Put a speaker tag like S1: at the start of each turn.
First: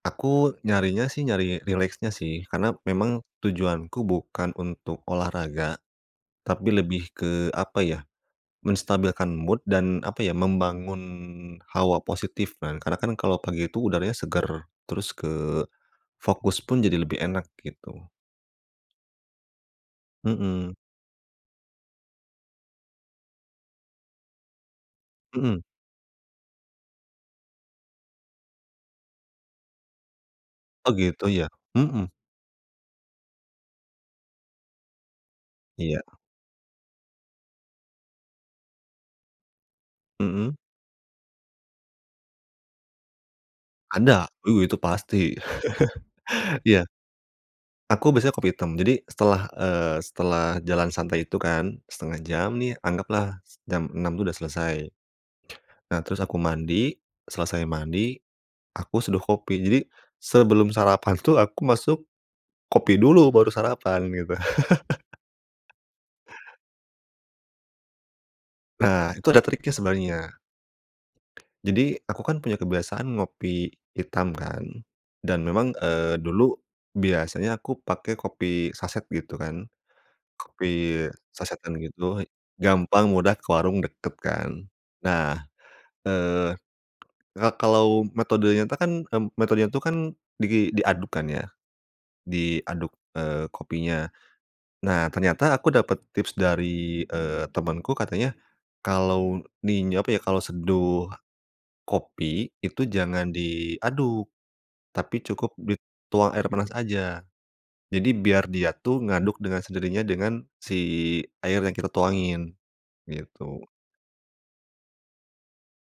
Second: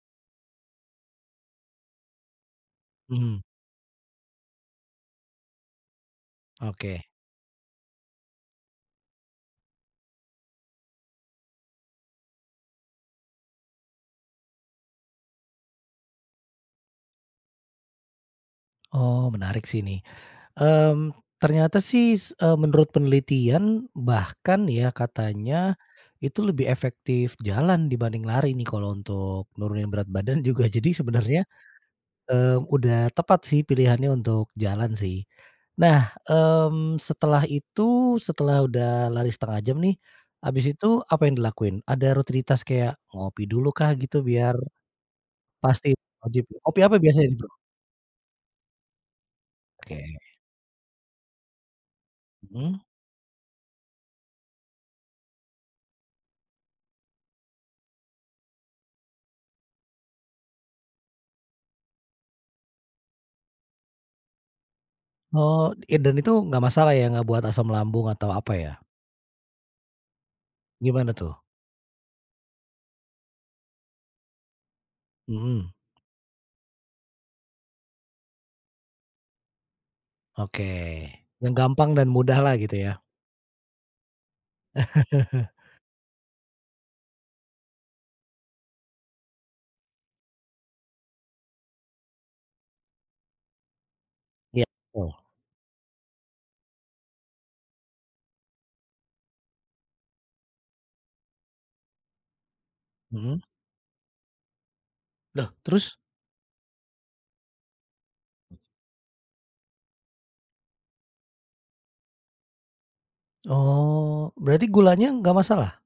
S1: Aku nyarinya sih, nyari rileksnya sih. Karena memang
S2: Mhm.
S1: tujuanku bukan untuk olahraga, tapi
S2: Oke.
S1: lebih ke, apa ya, menstabilkan mood dan, apa ya, membangun hawa positif. Nah, karena kan kalau pagi itu udaranya segar. Terus ke, fokus pun jadi lebih enak, gitu.
S2: Oh, menarik sih nih,
S1: Heeh.
S2: mmm, ternyata sih s eee, menurut penelitian, bahkan ya katanya
S1: Heeh.
S2: itu lebih efektif jalan dibanding lari nih, kalau untuk menurunin berat badan juga, jadi
S1: Oh, gitu,
S2: sebenarnya,
S1: ya? Mhm.
S2: eee, udah tepat sih pilihannya untuk jalan sih. Nah,
S1: Iya.
S2: mmm, setelah itu, setelah udah lari setengah jam nih,
S1: Heeh?
S2: habis itu apa yang dilakuin? Ada rutinitas kayak ngopi dulu kah gitu,
S1: Ada,
S2: biar
S1: uh, itu pasti.
S2: pasti, wajib. Ngopi
S1: Iya.
S2: apa biasanya ini, Bro?
S1: Aku biasanya kopi item. Jadi setelah, eee,
S2: Oke.
S1: setelah jalan santai itu kan, setengah jam nih,
S2: Hmm.
S1: anggaplah s jam 06:00 tuh udah selesai. Nah, terus aku mandi, selesai mandi aku seduh kopi. Jadi sebelum sarapan tuh aku masuk kopi dulu baru sarapan, gitu.
S2: Oh, iya, dan itu nggak masalah, ya? Nggak buat asam lambung atau apa ya?
S1: Nah, itu ada triknya sebenarnya.
S2: Gimana tuh?
S1: Jadi aku kan punya kebiasaan ngopi hitam kan. Dan
S2: Mhm.
S1: memang, eee, dulu biasanya aku pakai kopi saset, gitu kan.
S2: Oke.
S1: Kopi
S2: Yang
S1: sasetan,
S2: gampang dan
S1: gitu.
S2: mudahlah, gitu, ya.
S1: Gampang, mudah, ke warung deket kan. Nah, eee, ka kalau metodenya tuh kan, me metodenya itu kan di diaduk kan, ya. Diaduk, eee, kopinya,
S2: Iya,
S1: nah,
S2: betul.
S1: ternyata aku dapet tips dari, eee, temenku katanya kalau ni apa ya, kalau seduh kopi itu jangan
S2: Mhm.
S1: diaduk tapi
S2: Loh,
S1: cukup
S2: terus?
S1: dituang air panas aja. Jadi biar dia tuh ngaduk dengan sendirinya dengan si air yang kita tuangin, gitu.
S2: Oh. Berarti gulanya nggak masalah?